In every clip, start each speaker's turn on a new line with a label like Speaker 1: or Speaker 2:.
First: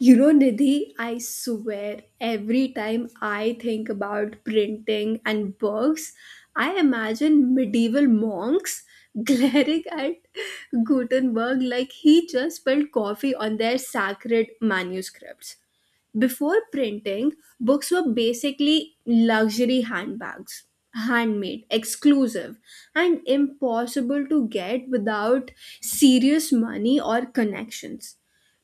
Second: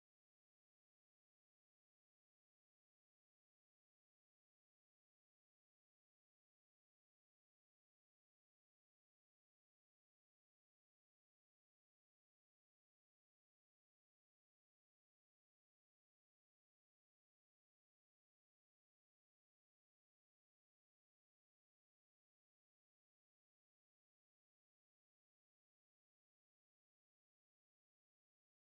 Speaker 1: You know, Nidhi, I swear every time I think about printing and books, I imagine medieval monks glaring at Gutenberg like he just spilled coffee on their sacred manuscripts. Before printing, books were basically luxury handbags, handmade, exclusive, and impossible to get without serious money or connections.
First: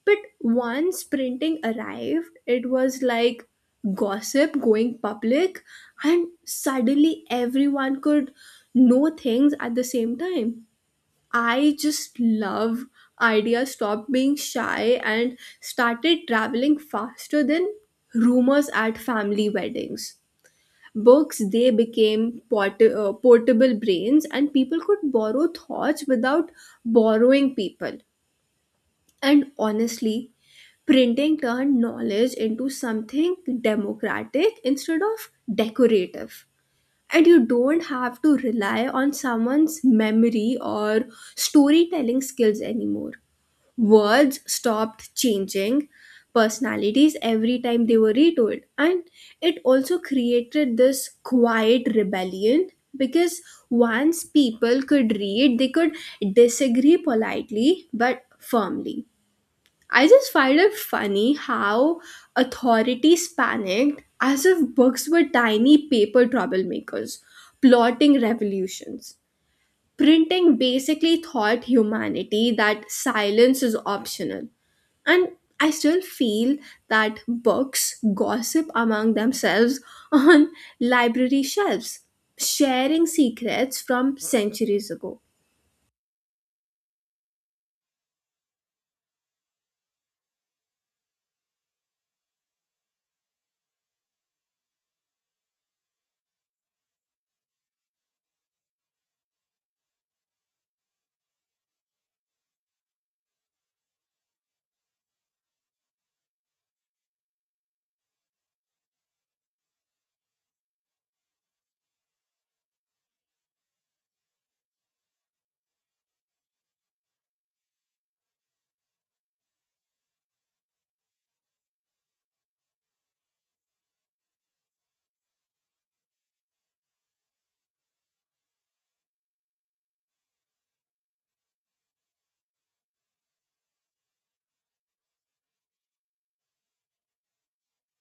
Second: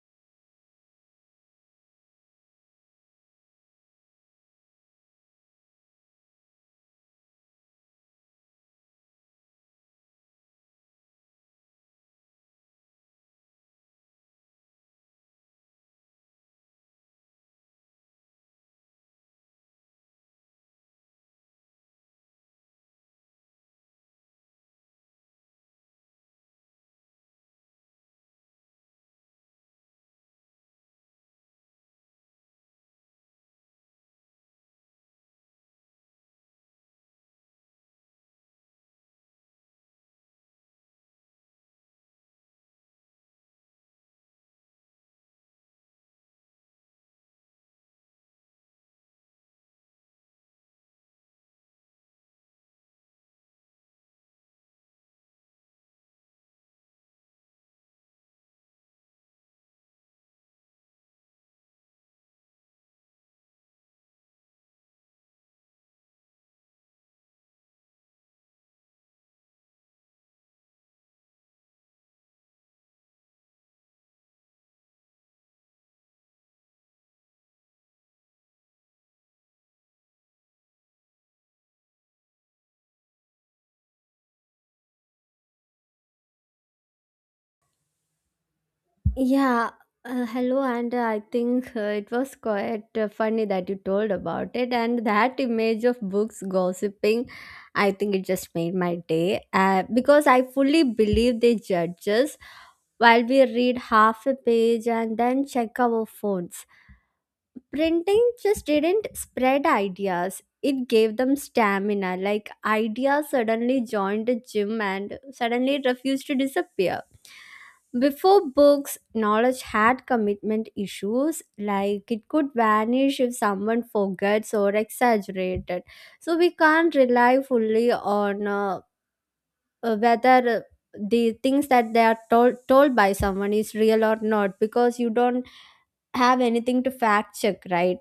Speaker 1: But once printing arrived, it was like gossip going public, and suddenly everyone could know things at the same time. I just love idea stopped being shy and started traveling faster than rumors at family weddings. Books they became portable brains and people could borrow thoughts without borrowing people. And honestly, printing turned knowledge into something democratic instead of decorative. And you don't have to rely on someone's memory or storytelling skills anymore, words stopped changing personalities every time they were retold. And it also created this quiet rebellion, because once people could read they could disagree politely but firmly. I just find it funny how authorities panicked as if books were tiny paper troublemakers plotting revolutions. Printing basically taught humanity that silence is optional. And I still feel that books gossip among themselves on library shelves, sharing secrets from centuries ago.
Speaker 2: Yeah, hello, and I think it was quite funny that you told about it. And that image of books gossiping, I think it just made my day because I fully believe they judge us while we read half a page and then check our phones. Printing just didn't spread ideas, it gave them stamina. Like ideas suddenly joined the gym and suddenly it refused to disappear. Before books, knowledge had commitment issues, like it could vanish if someone forgets or exaggerated. So we can't rely fully on whether the things that they are told by someone is real or not, because you don't have anything to fact check, right?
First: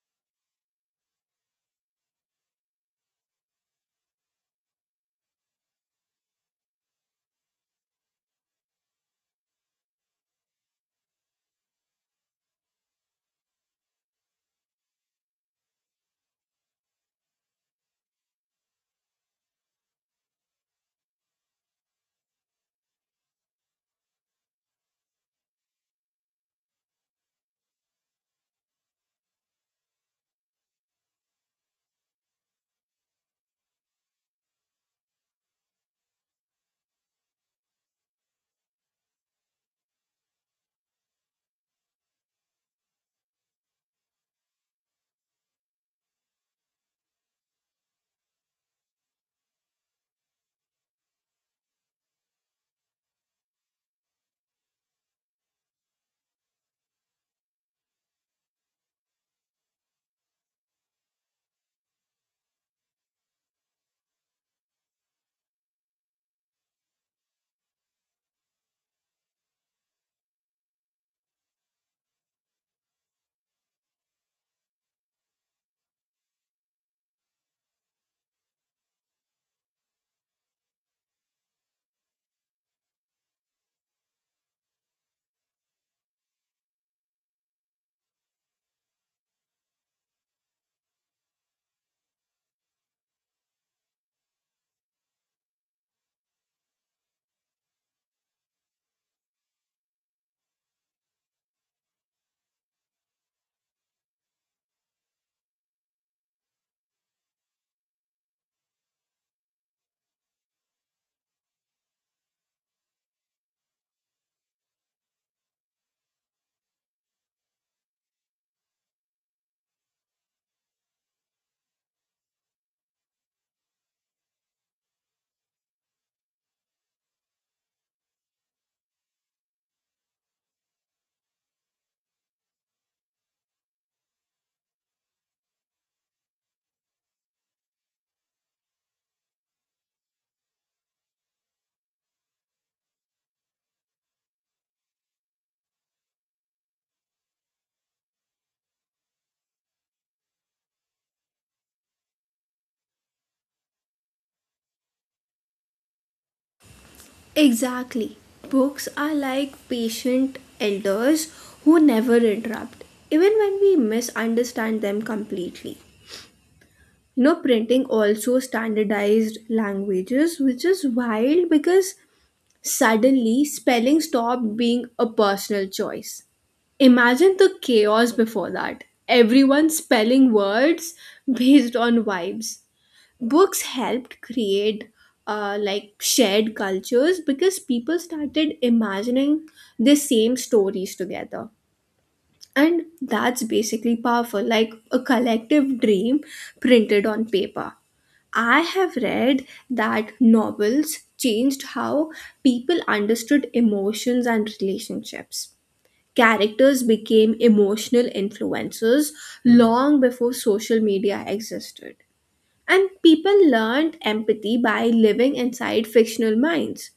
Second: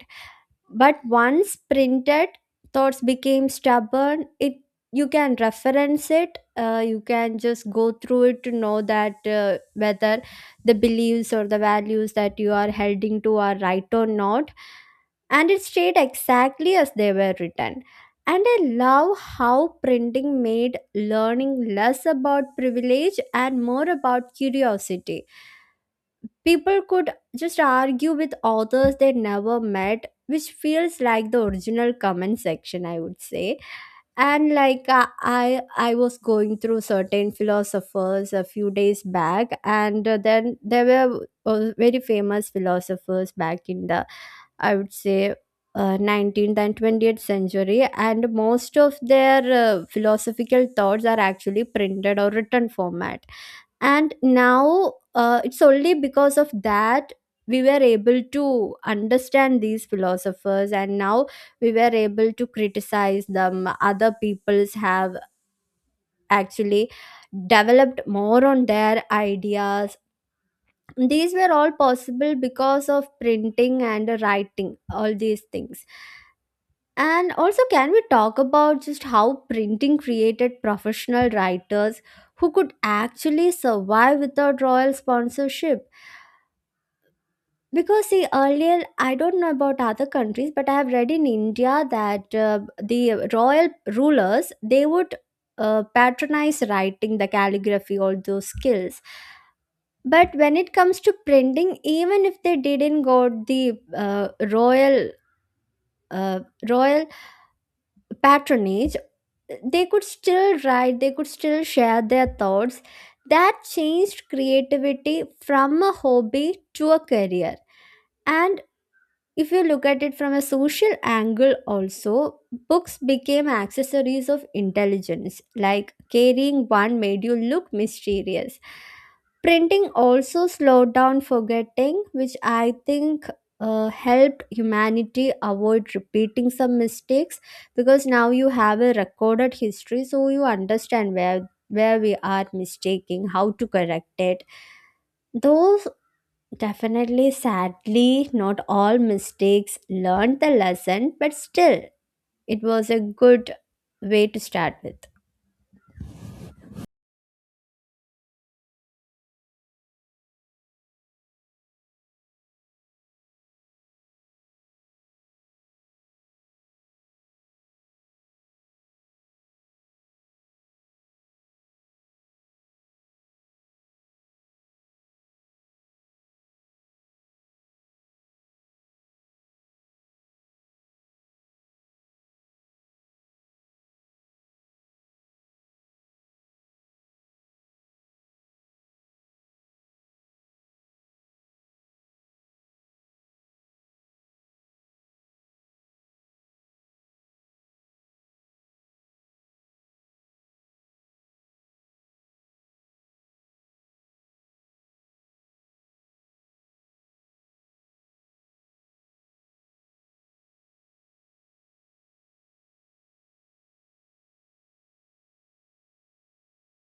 Speaker 2: But once printed, thoughts became stubborn. It, you can reference it, you can just go through it to know that whether the beliefs or the values that you are holding to are right or not, and it stayed exactly as they were written. And I love how printing made learning less about privilege and more about curiosity. People could just argue with authors they never met, which feels like the original comment section, I would say. And like I was going through certain philosophers a few days back, and then there were very famous philosophers back in the, I would say, 19th and 20th century, and most of their philosophical thoughts are actually printed or written format. And now it's only because of that we were able to understand these philosophers, and now we were able to criticize them. Other peoples have actually developed more on their ideas. These were all possible because of printing and writing all these things. And also, can we talk about just how printing created professional writers who could actually survive without royal sponsorship? Because see, earlier, I don't know about other countries, but I have read in India that the royal rulers, they would patronize writing, the calligraphy, all those skills. But when it comes to printing, even if they didn't got the royal uh, royal patronage, they could still write. They could still share their thoughts. That changed creativity from a hobby to a career. And if you look at it from a social angle, also, books became accessories of intelligence, like carrying one made you look mysterious. Printing also slowed down forgetting, which I think helped humanity avoid repeating some mistakes, because now you have a recorded history, so you understand where we are mistaking, how to correct it. Those, definitely, sadly, not all mistakes learned the lesson, but still, it was a good way to start with.
Speaker 1: Exactly. Books are like patient elders who never interrupt even when we misunderstand them completely. You know, printing also standardized languages, which is wild because suddenly, spelling stopped being a personal choice. Imagine the chaos before that. Everyone spelling words based on vibes. Books helped create like shared cultures because people started imagining the same stories together. And that's basically powerful, like a collective dream printed on paper. I have read that novels changed how people understood emotions and relationships. Characters became emotional influencers long before social media existed. And people learned empathy by living inside fictional minds.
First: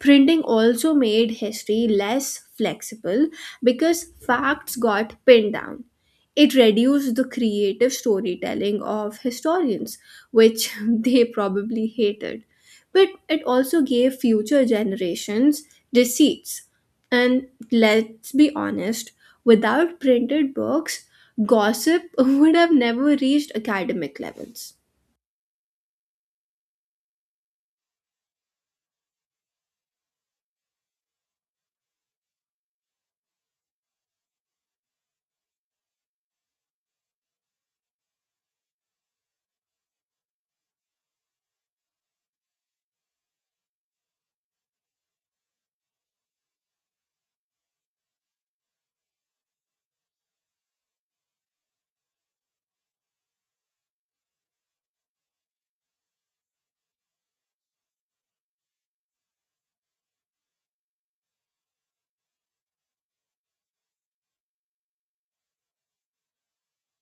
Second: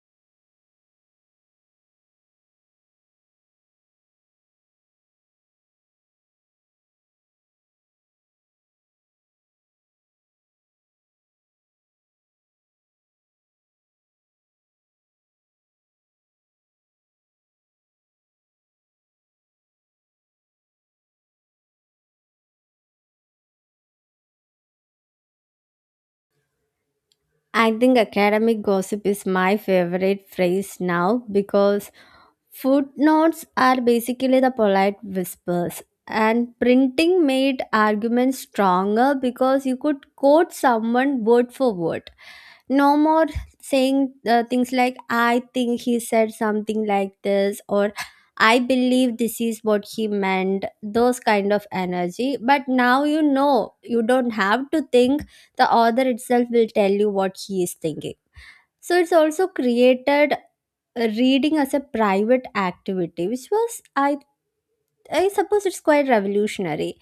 Speaker 1: Printing also made history less flexible because facts got pinned down. It reduced the creative storytelling of historians, which they probably hated. But it also gave future generations receipts. And let's be honest, without printed books, gossip would have never reached academic levels.
Speaker 2: I think academic gossip is my favorite phrase now, because footnotes are basically the polite whispers. And printing made arguments stronger because you could quote someone word for word. No more saying things like, I think he said something like this, or I believe this is what he meant, those kind of energy. But now, you know, you don't have to think, the author itself will tell you what he is thinking. So it's also created reading as a private activity, which was I suppose it's quite revolutionary.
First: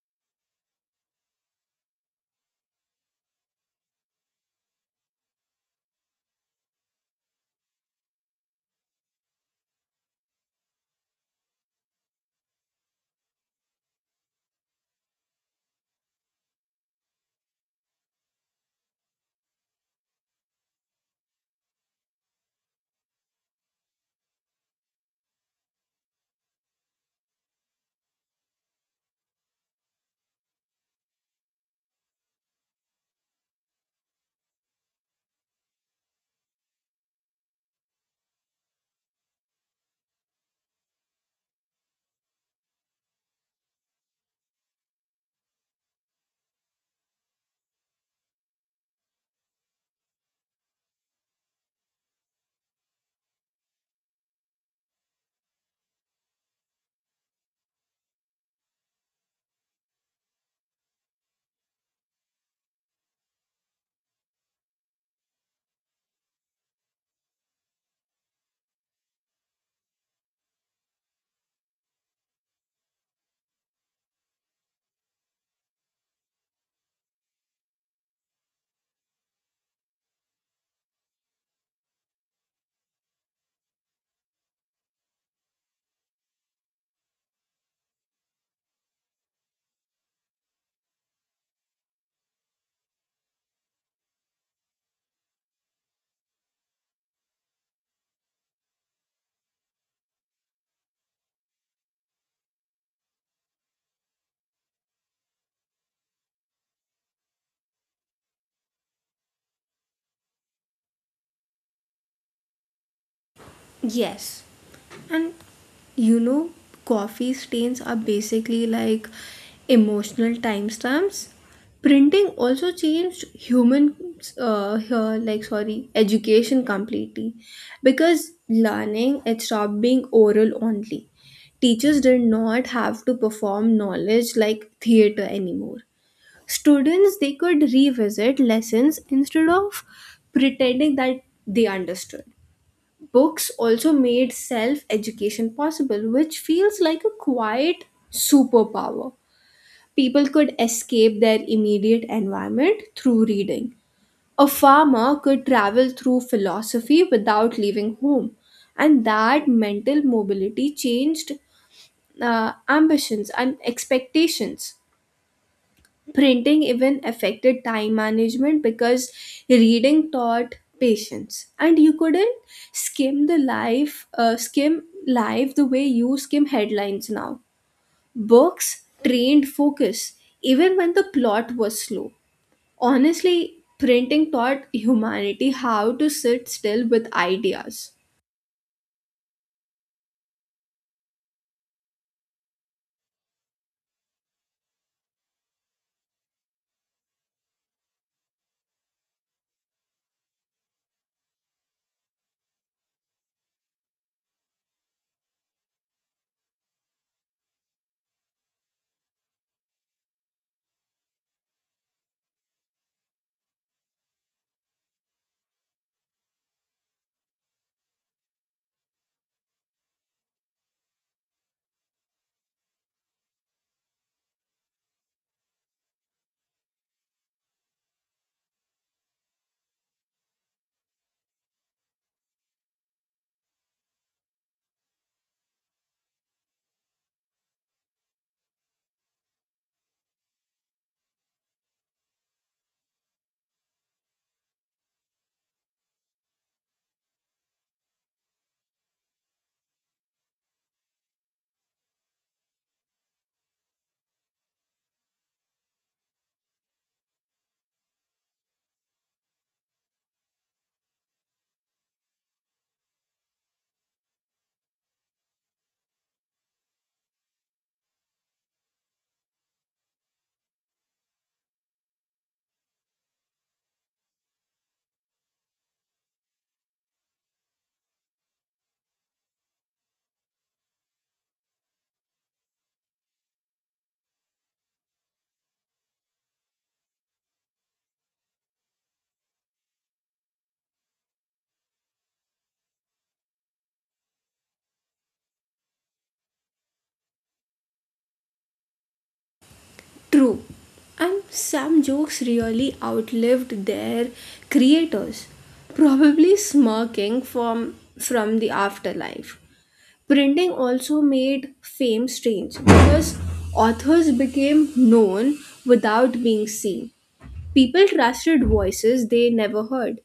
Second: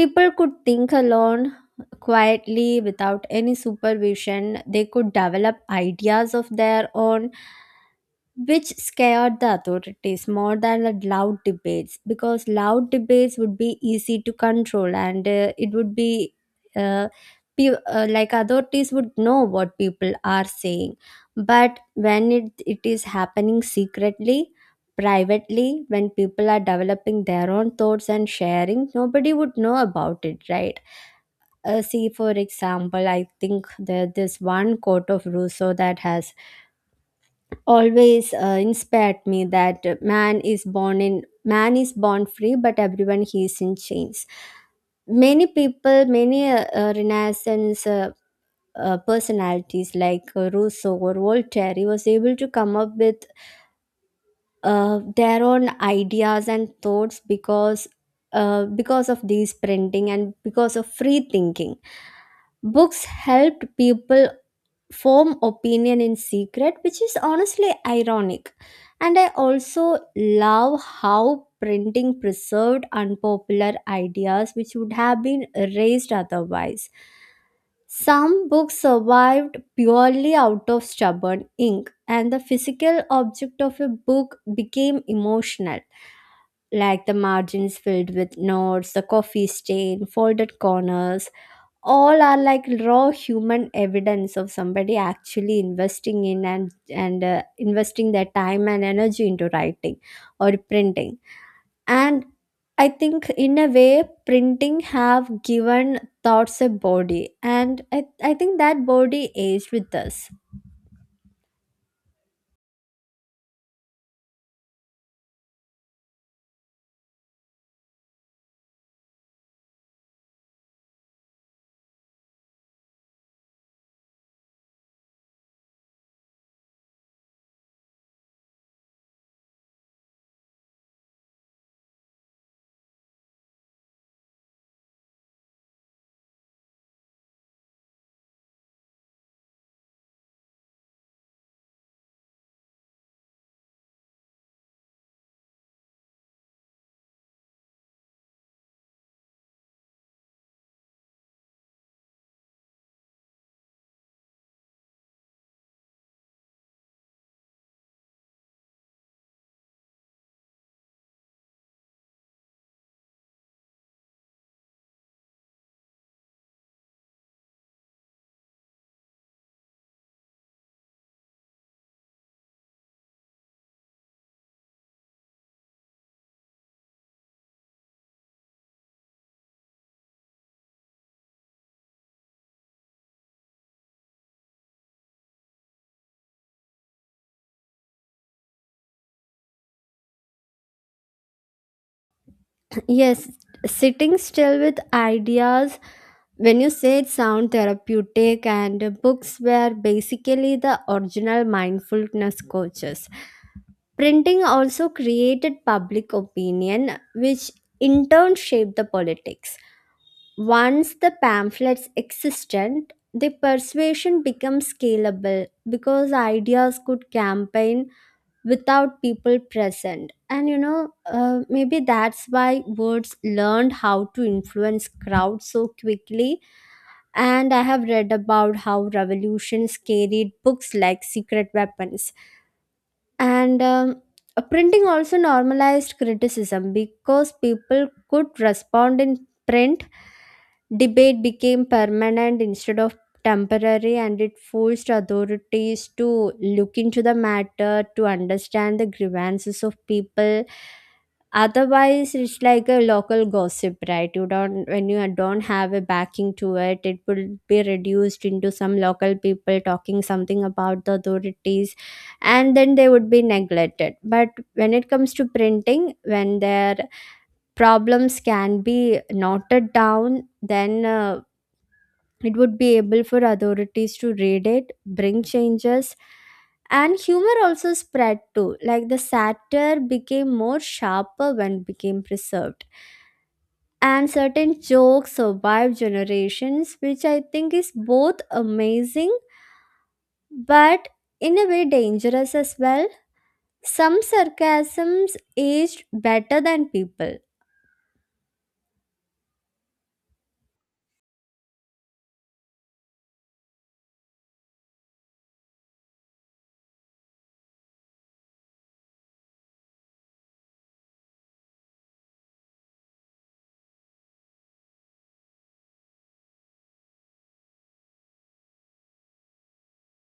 Speaker 2: People could think alone quietly without any supervision. They could develop ideas of their own, which scared the authorities more than the loud debates, because loud debates would be easy to control, and it would be uh, like authorities would know what people are saying. But when it is happening secretly, privately, when people are developing their own thoughts and sharing, nobody would know about it, right? See, for example, I think there this one quote of Rousseau that has always inspired me, that man is born free, but everyone he is in chains. Many people, many renaissance personalities like Rousseau or Voltaire, he was able to come up with their own ideas and thoughts because of these printing and because of free thinking. Books helped people form opinion in secret, which is honestly ironic. And I also love how printing preserved unpopular ideas which would have been erased otherwise. Some books survived purely out of stubborn ink, and the physical object of a book became emotional, like the margins filled with notes, the coffee stain, folded corners, all are like raw human evidence of somebody actually investing in and investing their time and energy into writing or printing. And I think in a way, printing have given thoughts a body, and I think that body aged with us.
Speaker 1: Yes. And you know, coffee stains are basically like emotional timestamps. Printing also changed human, here, like sorry, education completely, because learning it stopped being oral only. Teachers did not have to perform knowledge like theater anymore. Students they could revisit lessons instead of pretending that they understood. Books also made self education possible, which feels like a quiet superpower. People could escape their immediate environment through reading. A farmer could travel through philosophy without leaving home, and that mental mobility changed ambitions and expectations. Printing even affected time management because reading taught patience, and you couldn't skim life the way you skim headlines now. Books trained focus even when the plot was slow. Honestly, printing taught humanity how to sit still with ideas.
Speaker 2: Yes, sitting still with ideas, when you say it sound therapeutic, and books were basically the original mindfulness coaches. Printing also created public opinion, which in turn shaped the politics. Once the pamphlets existed, the persuasion became scalable because ideas could campaign without people present. And you know, maybe that's why words learned how to influence crowds so quickly. And I have read about how revolutions carried books like secret weapons. And printing also normalized criticism because people could respond in print. Debate became permanent instead of temporary, and it forced authorities to look into the matter to understand the grievances of people. Otherwise it's like a local gossip, right? You don't, when you don't have a backing to it, it will be reduced into some local people talking something about the authorities, and then they would be neglected. But when it comes to printing, when their problems can be noted down, then it would be able for authorities to read it, bring changes. And humor also spread too, like the satire became more sharper when it became preserved, and certain jokes survive generations, which I think is both amazing, but in a way dangerous as well. Some sarcasms aged better than people.
Speaker 1: True. And some jokes really outlived their creators, probably smirking from the afterlife. Printing also made fame strange because authors became known without being seen. People trusted voices they never heard.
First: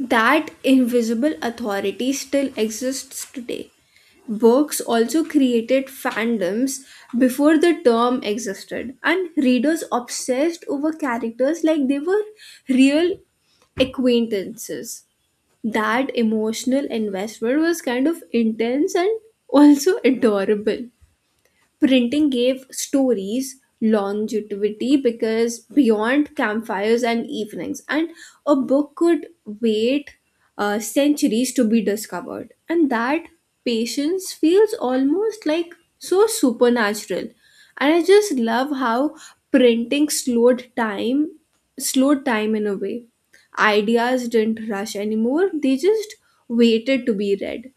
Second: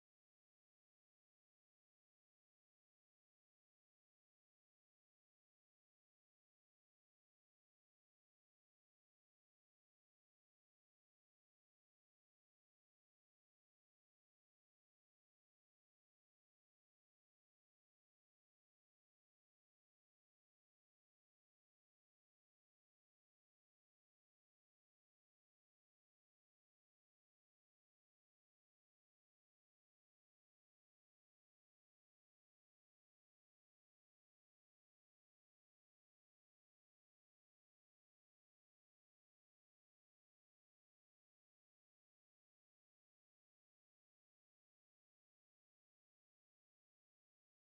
Speaker 1: That invisible authority still exists today. Works also created fandoms before the term existed, and readers obsessed over characters like they were real acquaintances. That emotional investment was kind of intense and also adorable. Printing gave stories longevity because beyond campfires and evenings, and a book could wait centuries to be discovered. And that patience feels almost like so supernatural. And I just love how printing slowed time in a way ideas didn't rush anymore, they just waited to be read.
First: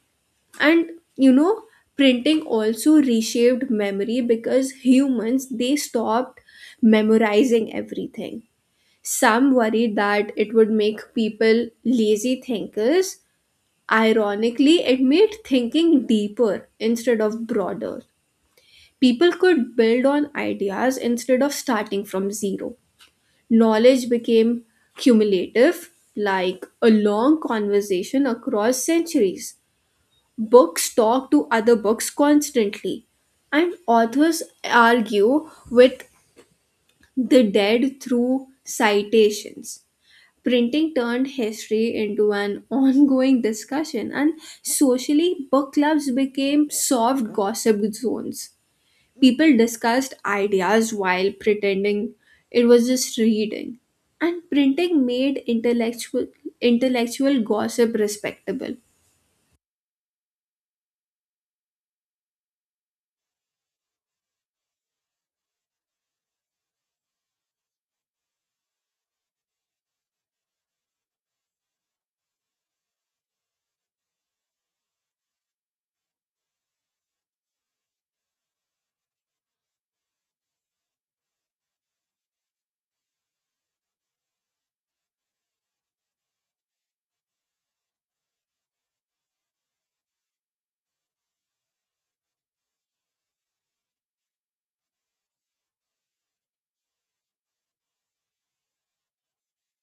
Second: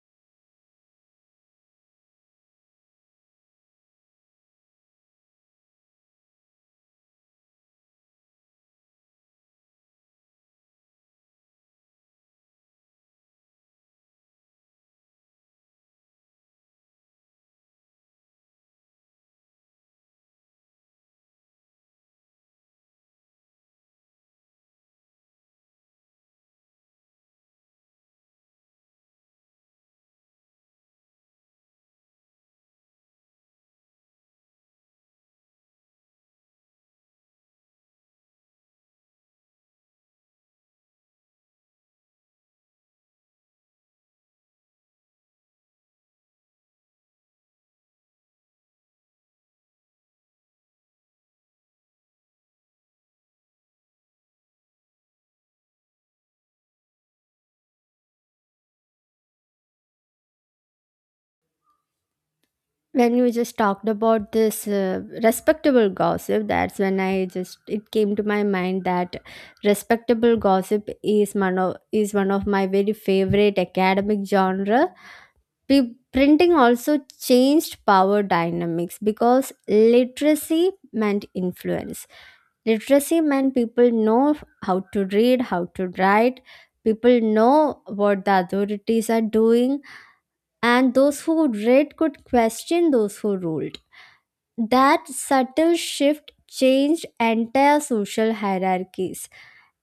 Speaker 1: And you know, printing also reshaped memory because humans they stopped memorizing everything. Some worried that it would make people lazy thinkers. Ironically, it made thinking deeper instead of broader. People could build on ideas instead of starting from zero. Knowledge became cumulative, like a long conversation across centuries. Books talk to other books constantly, and authors argue with the dead through citations. Printing turned history into an ongoing discussion, and socially, book clubs became soft gossip zones. People discussed ideas while pretending it was just reading, and printing made intellectual gossip respectable.
Speaker 2: When you just talked about this respectable gossip, that's when I just, it came to my mind that respectable gossip is one of my very favorite academic genre. Printing also changed power dynamics because literacy meant influence. Literacy meant people know how to read, how to write, people know what the authorities are doing, and those who read could question those who ruled. That subtle shift changed entire social hierarchies.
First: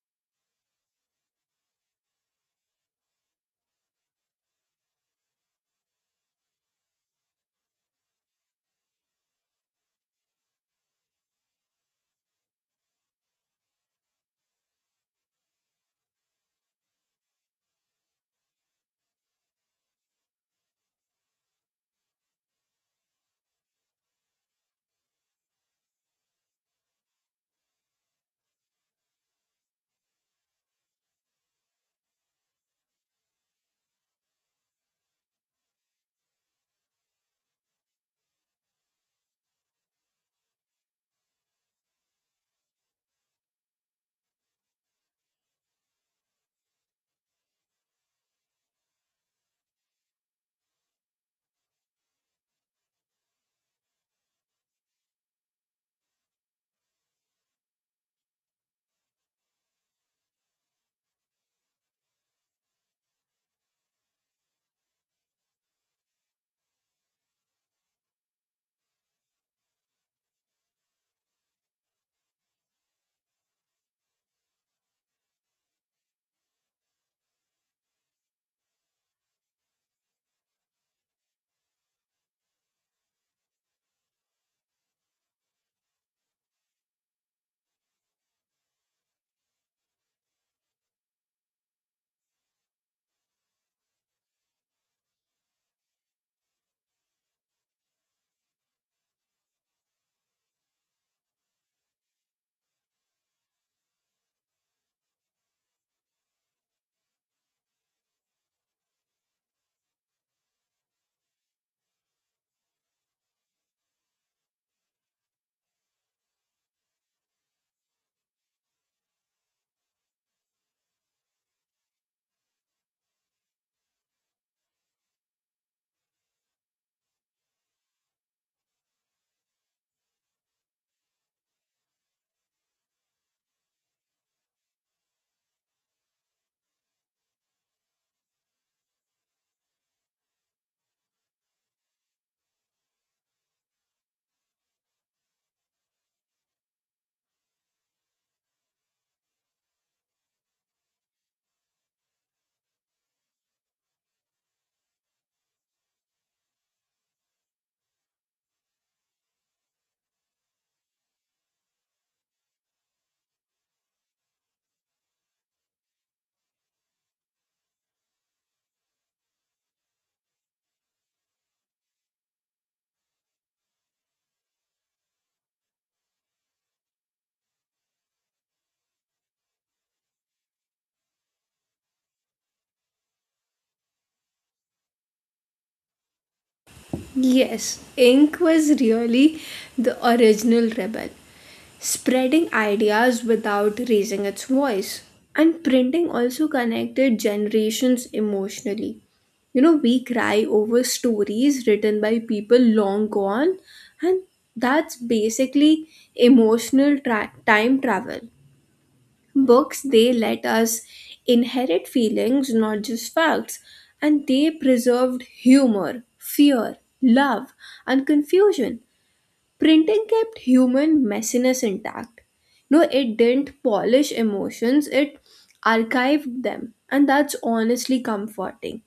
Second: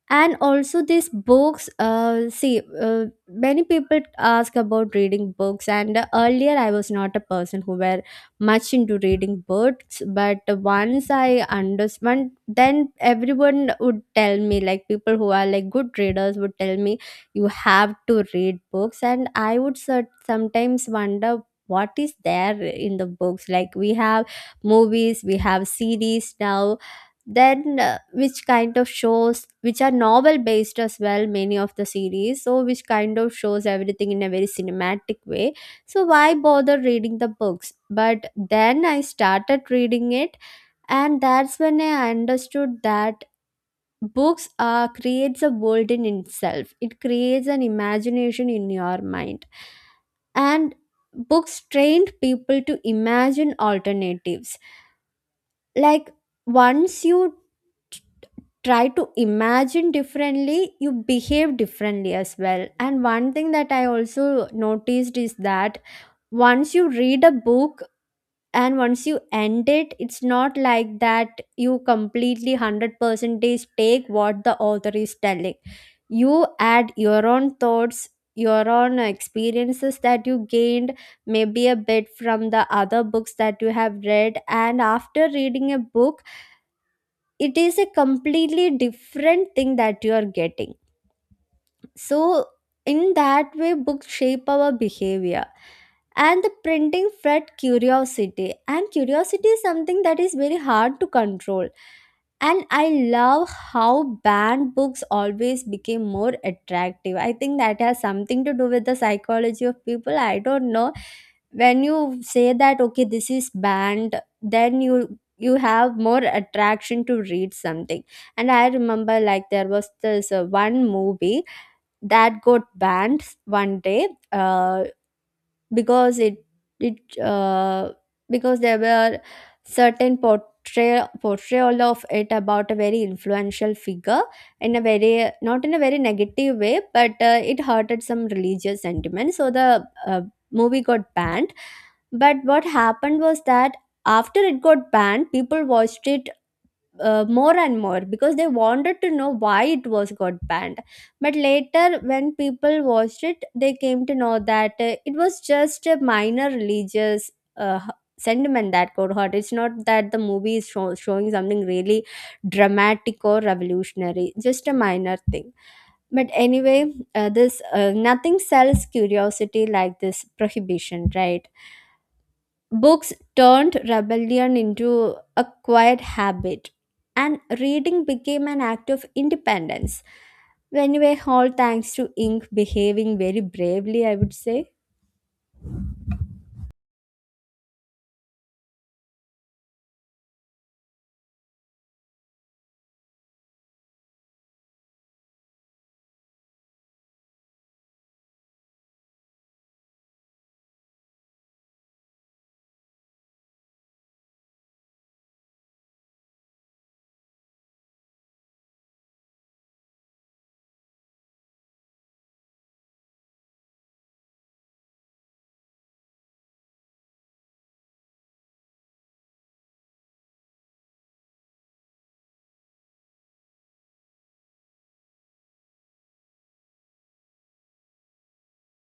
Speaker 2: And also, these books, see, many people ask about reading books. And earlier, I was not a person who were much into reading books. But once I understand, then everyone would tell me, like people who are like good readers would tell me, you have to read books. And I would sometimes wonder what is there in the books. Like we have movies, we have series now, then which kind of shows, which are novel based as well, many of the series, so which kind of shows everything in a very cinematic way. So why bother reading the books? But then I started reading it, and that's when I understood that books creates a world in itself, it creates an imagination in your mind. And books trained people to imagine alternatives. Like, once you try to imagine differently, you behave differently as well. And one thing that I also noticed is that, once you read a book and once you end it, it's not like that you completely 100% take what the author is telling. You add your own thoughts, your own experiences that you gained, maybe a bit from the other books that you have read, and after reading a book, it is a completely different thing that you are getting. So, in that way, books shape our behavior. And the printing fed curiosity, and curiosity is something that is very hard to control. And I love how banned books always became more attractive. I think that has something to do with the psychology of people, I don't know. When you say that, okay, this is banned, then you have more attraction to read something. And I remember, like, there was this one movie that got banned one day, because it because there were certain portrayal of it about a very influential figure in a very, not in a very negative way, but it hurted some religious sentiment, so the movie got banned. But what happened was that, after it got banned, people watched it more and more because they wanted to know why it was got banned. But later, when people watched it, they came to know that it was just a minor religious uh, h- sentiment that got hurt. It's not that the movie is showing something really dramatic or revolutionary, just a minor thing. But anyway, this, nothing sells curiosity like this prohibition, right? Books turned rebellion into a quiet habit, and reading became an act of independence. Anyway, all thanks to Ink behaving very bravely, I would say.
Speaker 1: Yes, ink was really the original rebel, spreading ideas without raising its voice. And printing also connected generations emotionally. You know, we cry over stories written by people long gone, and that's basically emotional time travel. Books, they let us inherit feelings, not just facts, and they preserved humor, fear, love, and confusion. Printing kept human messiness intact. No, it didn't polish emotions, it archived them, and that's honestly comforting.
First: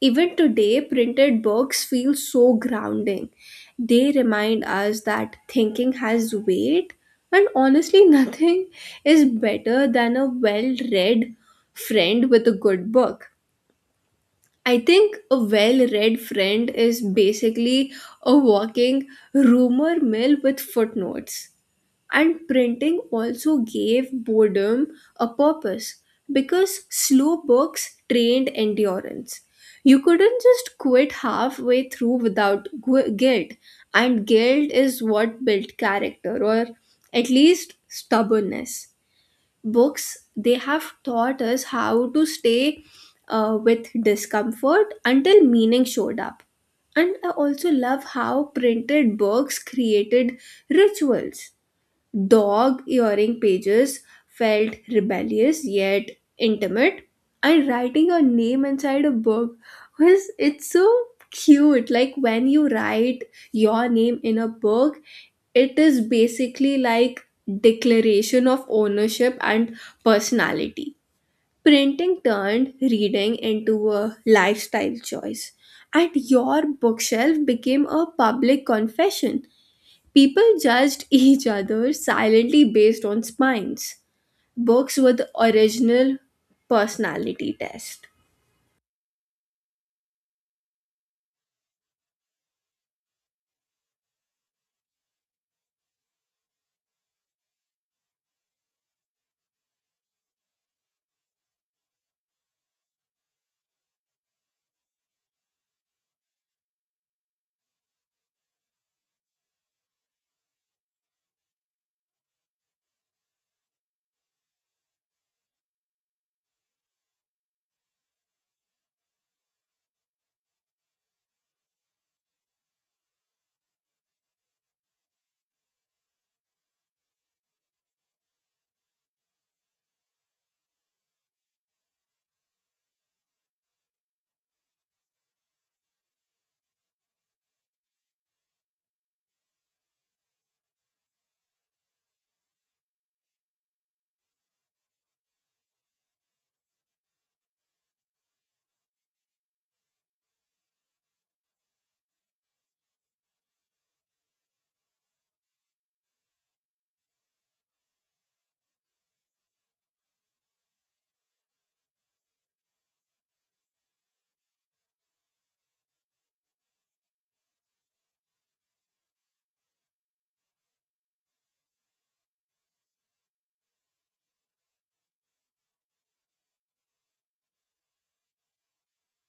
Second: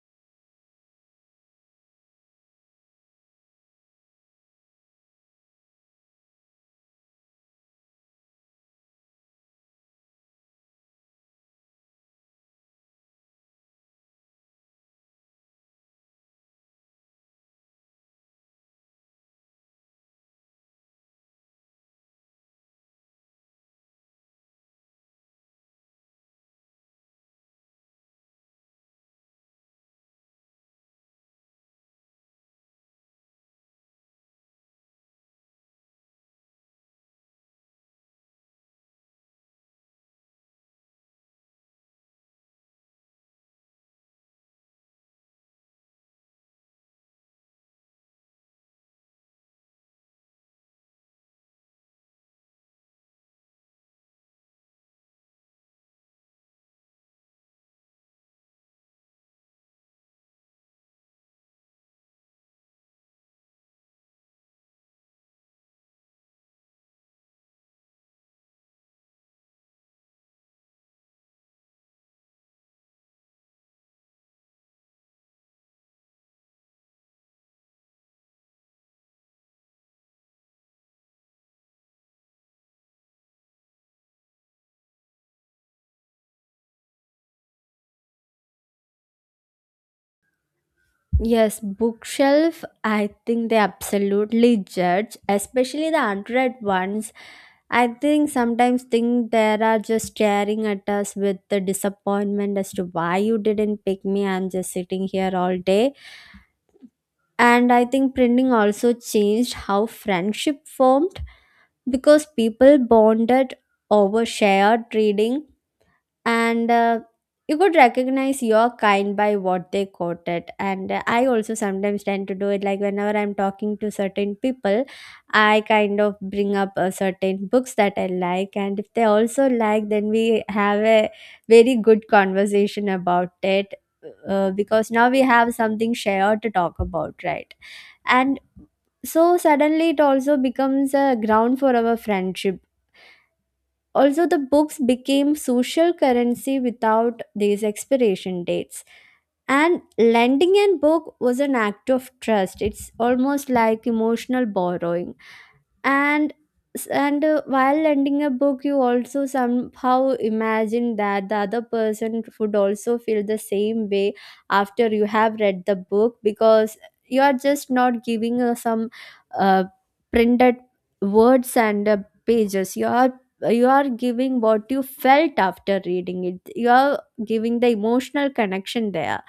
Speaker 1: Even today, printed books feel so grounding. They remind us that thinking has weight, and honestly, nothing is better than a well read friend with a good book. I think a well read friend is basically a walking rumor mill with footnotes. And printing also gave boredom a purpose because slow books trained endurance. You couldn't just quit halfway through without guilt, and guilt is what built character or at least stubbornness. Books, they have taught us how to stay with discomfort until meaning showed up. And I also love how printed books created rituals. Dog earring pages felt rebellious yet intimate, and writing a name inside a book was it's so cute. Like when you write your name in a book, it is basically like declaration of ownership and personality. Printing turned reading into a lifestyle choice, and your bookshelf became a public confession. People judged each other silently based on spines. Books were the original personality test.
Speaker 2: Yes, bookshelf, I think they absolutely judge, especially the unread ones. I think sometimes think they are just staring at us with the disappointment as to why you didn't pick me. I'm just sitting here all day. And I think printing also changed how friendship formed, because people bonded over shared reading. And you could recognize your kind by what they quoted. And I also sometimes tend to do it. Like whenever I'm talking to certain people, I kind of bring up certain books that I like, and if they also like, then we have a very good conversation about it, because now we have something shared to talk about, right? And so suddenly it also becomes a ground for our friendship. Also, the books became social currency without these expiration dates, and lending a book was an act of trust. It's almost like emotional borrowing. And while lending a book, you also somehow imagine that the other person would also feel the same way after you have read the book, because you are just not giving some uh, printed words and pages. You are you are giving what you felt after reading it. You are giving the emotional connection there.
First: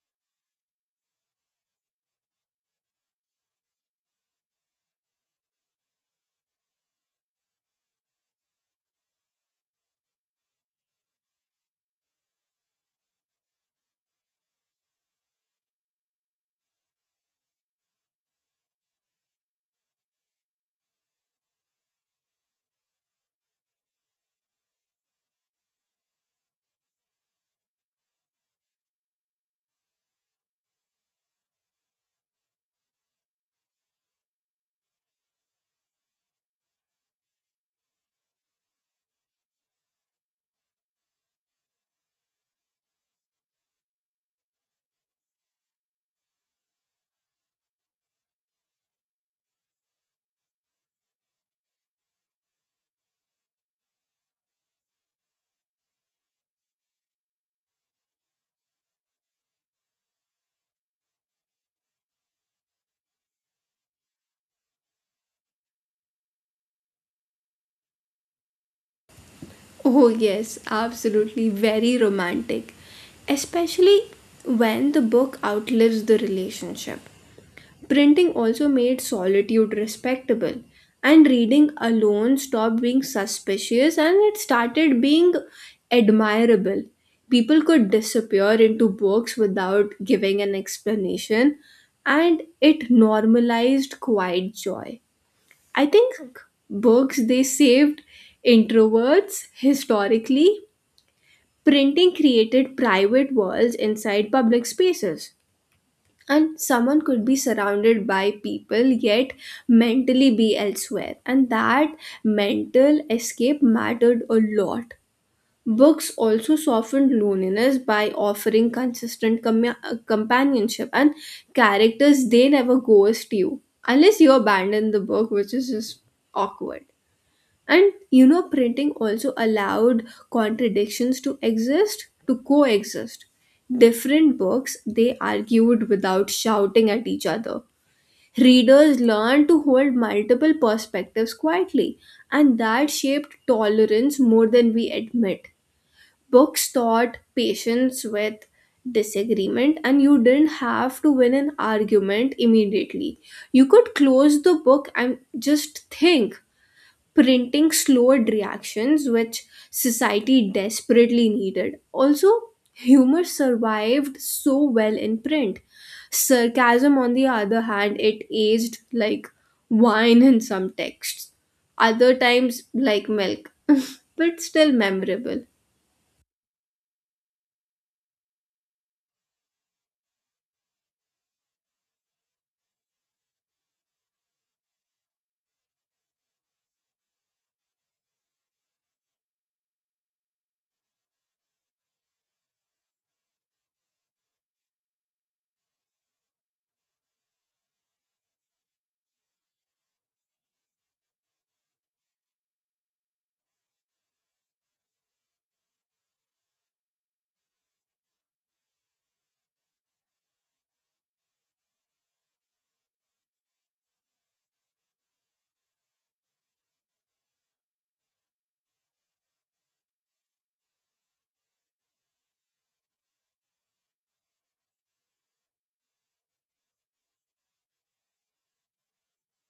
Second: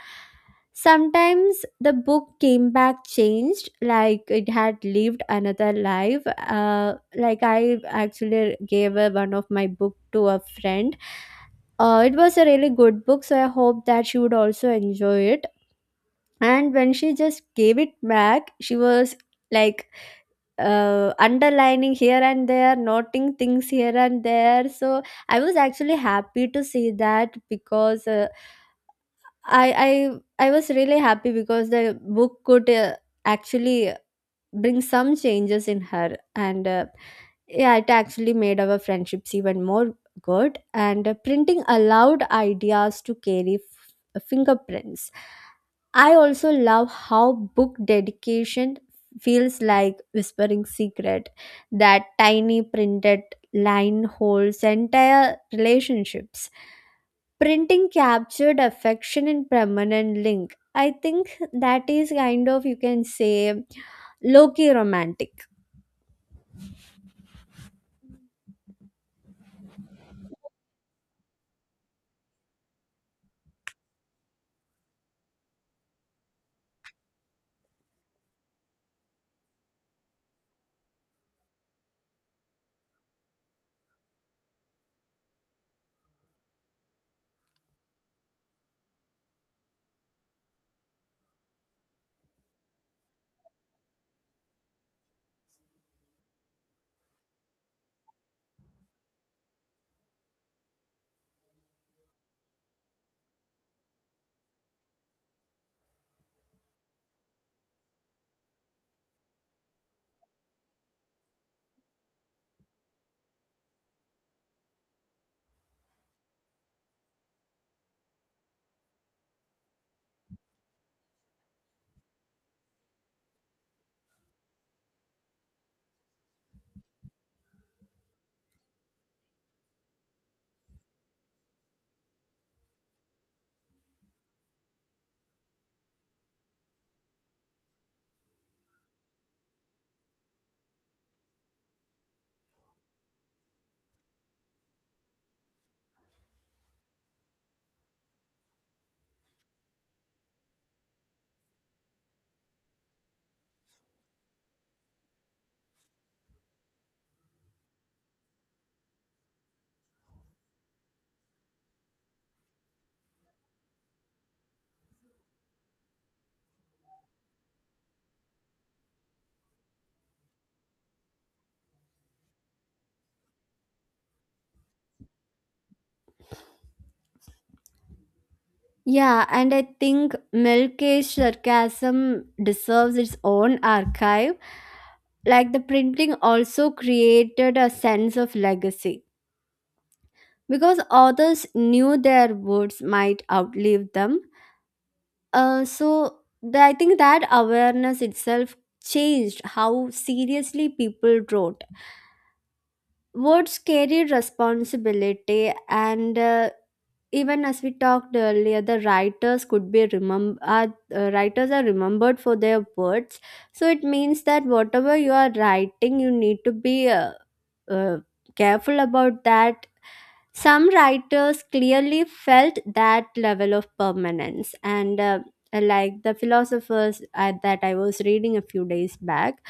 Speaker 2: Sometimes the book came back changed, like it had lived another life. Like I actually gave one of my book to a friend. It was a really good book, so I hope that she would also enjoy it. And when she just gave it back, she was like underlining here and there, noting things here and there. So I was actually happy to see that. Because I I was really happy because the book could actually bring some changes in her. And yeah, it actually made our friendships even more good. And printing allowed ideas to carry fingerprints. I also love how book dedication feels like whispering secret. That tiny printed line holds entire relationships. Printing captured affection in permanent link. I think that is, kind of you can say, low-key romantic.
Speaker 1: Oh, yes, absolutely. Very romantic. Especially when the book outlives the relationship. Printing also made solitude respectable, and reading alone stopped being suspicious and it started being admirable. People could disappear into books without giving an explanation, and it normalized quiet joy. I think books they saved introverts historically. Printing created private worlds inside public spaces. And someone could be surrounded by people yet mentally be elsewhere. And that mental escape mattered a lot. Books also softened loneliness by offering consistent companionship, and characters they never ghost you. Unless you abandon the book, which is just awkward. And you know, printing also allowed contradictions to exist, to coexist. Different books, they argued without shouting at each other. Readers learned to hold multiple perspectives quietly, and that shaped tolerance more than we admit. Books taught patience with disagreement, and you didn't have to win an argument immediately. You could close the book and just think. Printing slowed reactions which society desperately needed. Also, humor survived so well in print. Sarcasm, on the other hand, it aged like wine in some texts, other times like milk, but still memorable.
Speaker 2: Yeah, and I think milkage sarcasm deserves its own archive. Like, the printing also created a sense of legacy because authors knew their words might outlive them. So I think that awareness itself changed how seriously people wrote. Words carry responsibility. And even as we talked earlier, the writers could be remember are, writers are remembered for their words. So it means that whatever you are writing, you need to be uh, careful about that. Some writers clearly felt that level of permanence. And like the philosophers that I was reading a few days back,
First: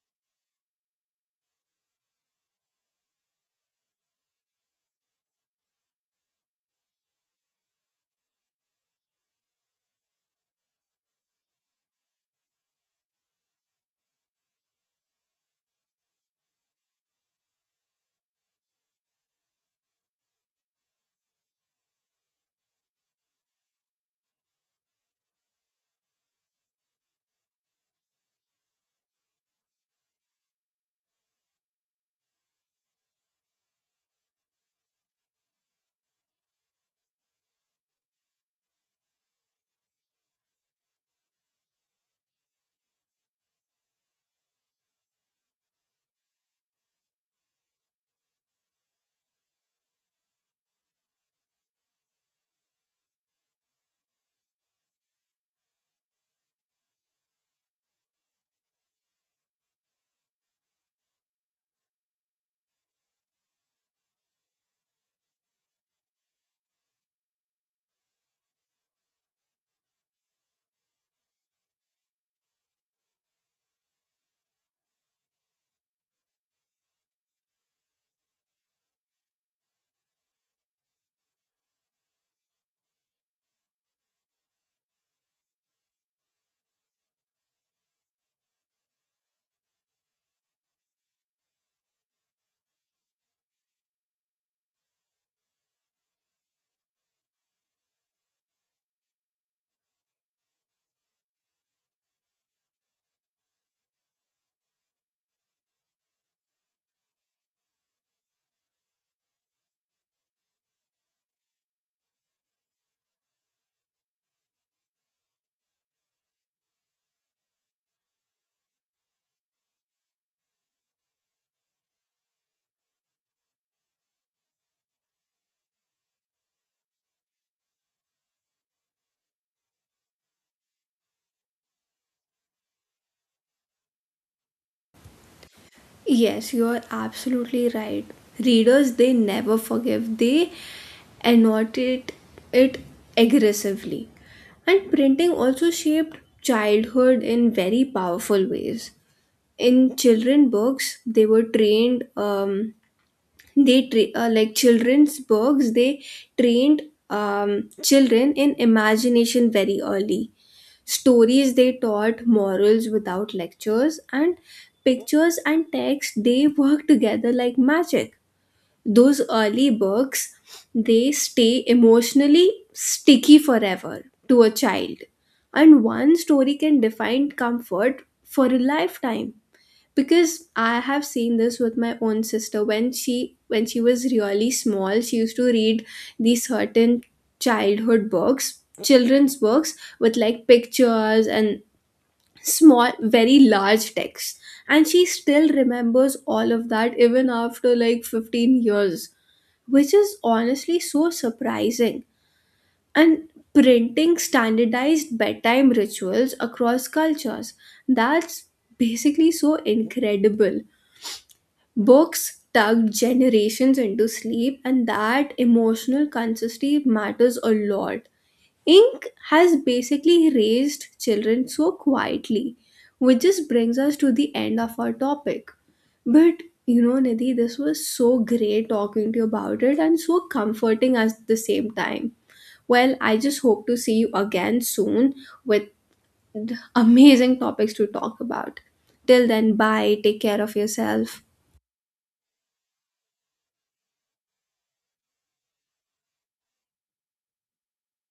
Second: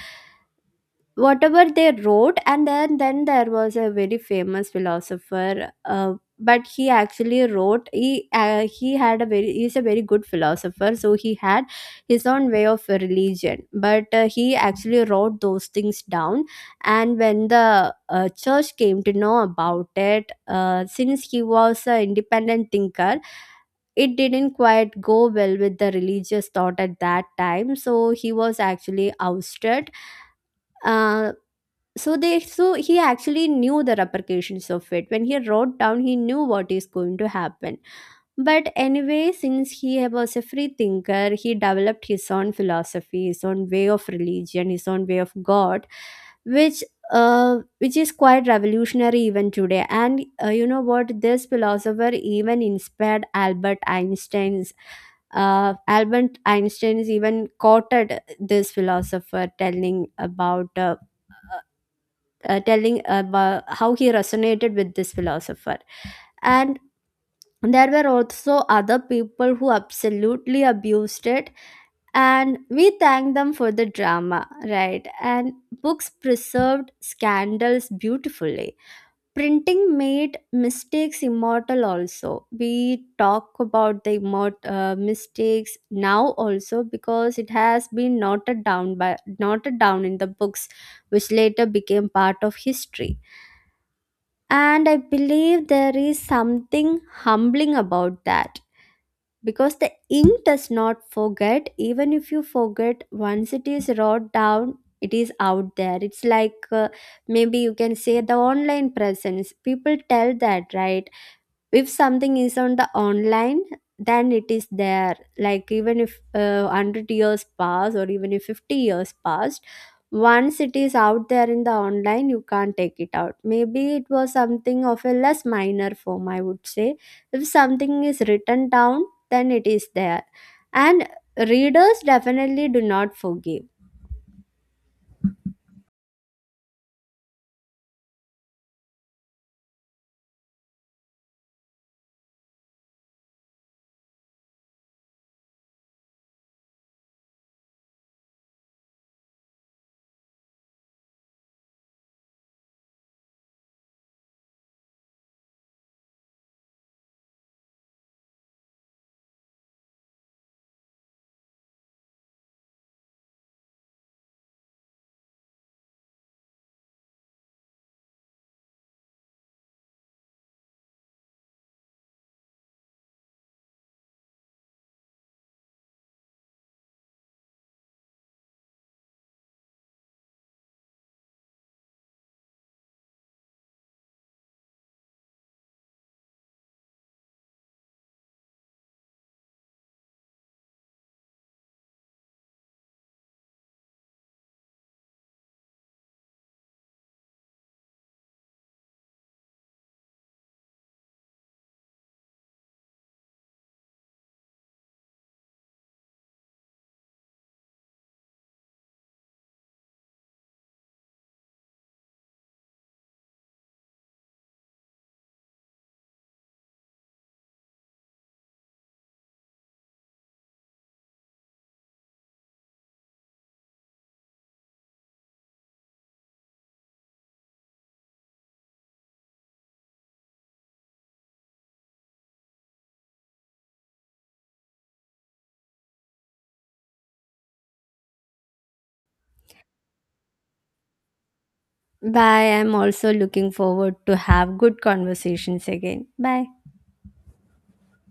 Speaker 2: whatever they wrote. And then there was a very famous philosopher, but he actually wrote. He had a very, he's a very good philosopher, so he had his own way of religion. But he actually wrote those things down. And when the church came to know about it, since he was an independent thinker, it didn't quite go well with the religious thought at that time, so he was actually ousted. Uh, so they so he actually knew the repercussions of it. When he wrote down, he knew what is going to happen. But anyway, since he was a free thinker, he developed his own philosophy, his own way of religion, his own way of god, which which is quite revolutionary even today. And you know what, this philosopher even inspired Albert Einstein's, Albert Einstein is even quoted this philosopher telling about how he resonated with this philosopher. And there were also other people who absolutely abused it, and we thank them for the drama, right? And books preserved scandals beautifully. Printing made mistakes immortal, also. We talk about the mistakes now, also, because it has been noted down in the books, which later became part of history. And I believe there is something humbling about that, because the ink does not forget. Even if you forget, once it is wrote down, it is out there. It's like maybe you can say the online presence. People tell that, right? If something is on the online, then it is there. Like, even if 100 years pass or even if 50 years passed, once it is out there in the online, you can't take it out. Maybe it was something of a less minor form, I would say. If something is written down, then it is there. And readers definitely do not forgive.
Speaker 1: Yes, you are absolutely right. Readers, they never forgive. They annotate it aggressively. And printing also shaped childhood in very powerful ways. In children books, they were trained. They like children's books. They trained children in imagination very early. Stories they taught morals without lectures, and pictures and text they work together like magic. Those early books, they stay emotionally sticky forever to a child, and one story can define comfort for a lifetime. Because I have seen this with my own sister, when she was really small, she used to read these certain childhood books, children's books, with like pictures and small very large text. And she still remembers all of that even after like 15 years, which is honestly so surprising. And printing standardized bedtime rituals across cultures. That's basically so incredible. Books tugged generations into sleep, and that emotional consistency matters a lot. Ink has basically raised children so quietly, which just brings us to the end of our topic. But you know, Nidhi, this was so great talking to you about it and so comforting at the same time. Well, I just hope to see you again soon with amazing topics to talk about. Till then, bye, take care of yourself.
Speaker 2: Bye. I'm also looking forward to have good conversations again. Bye.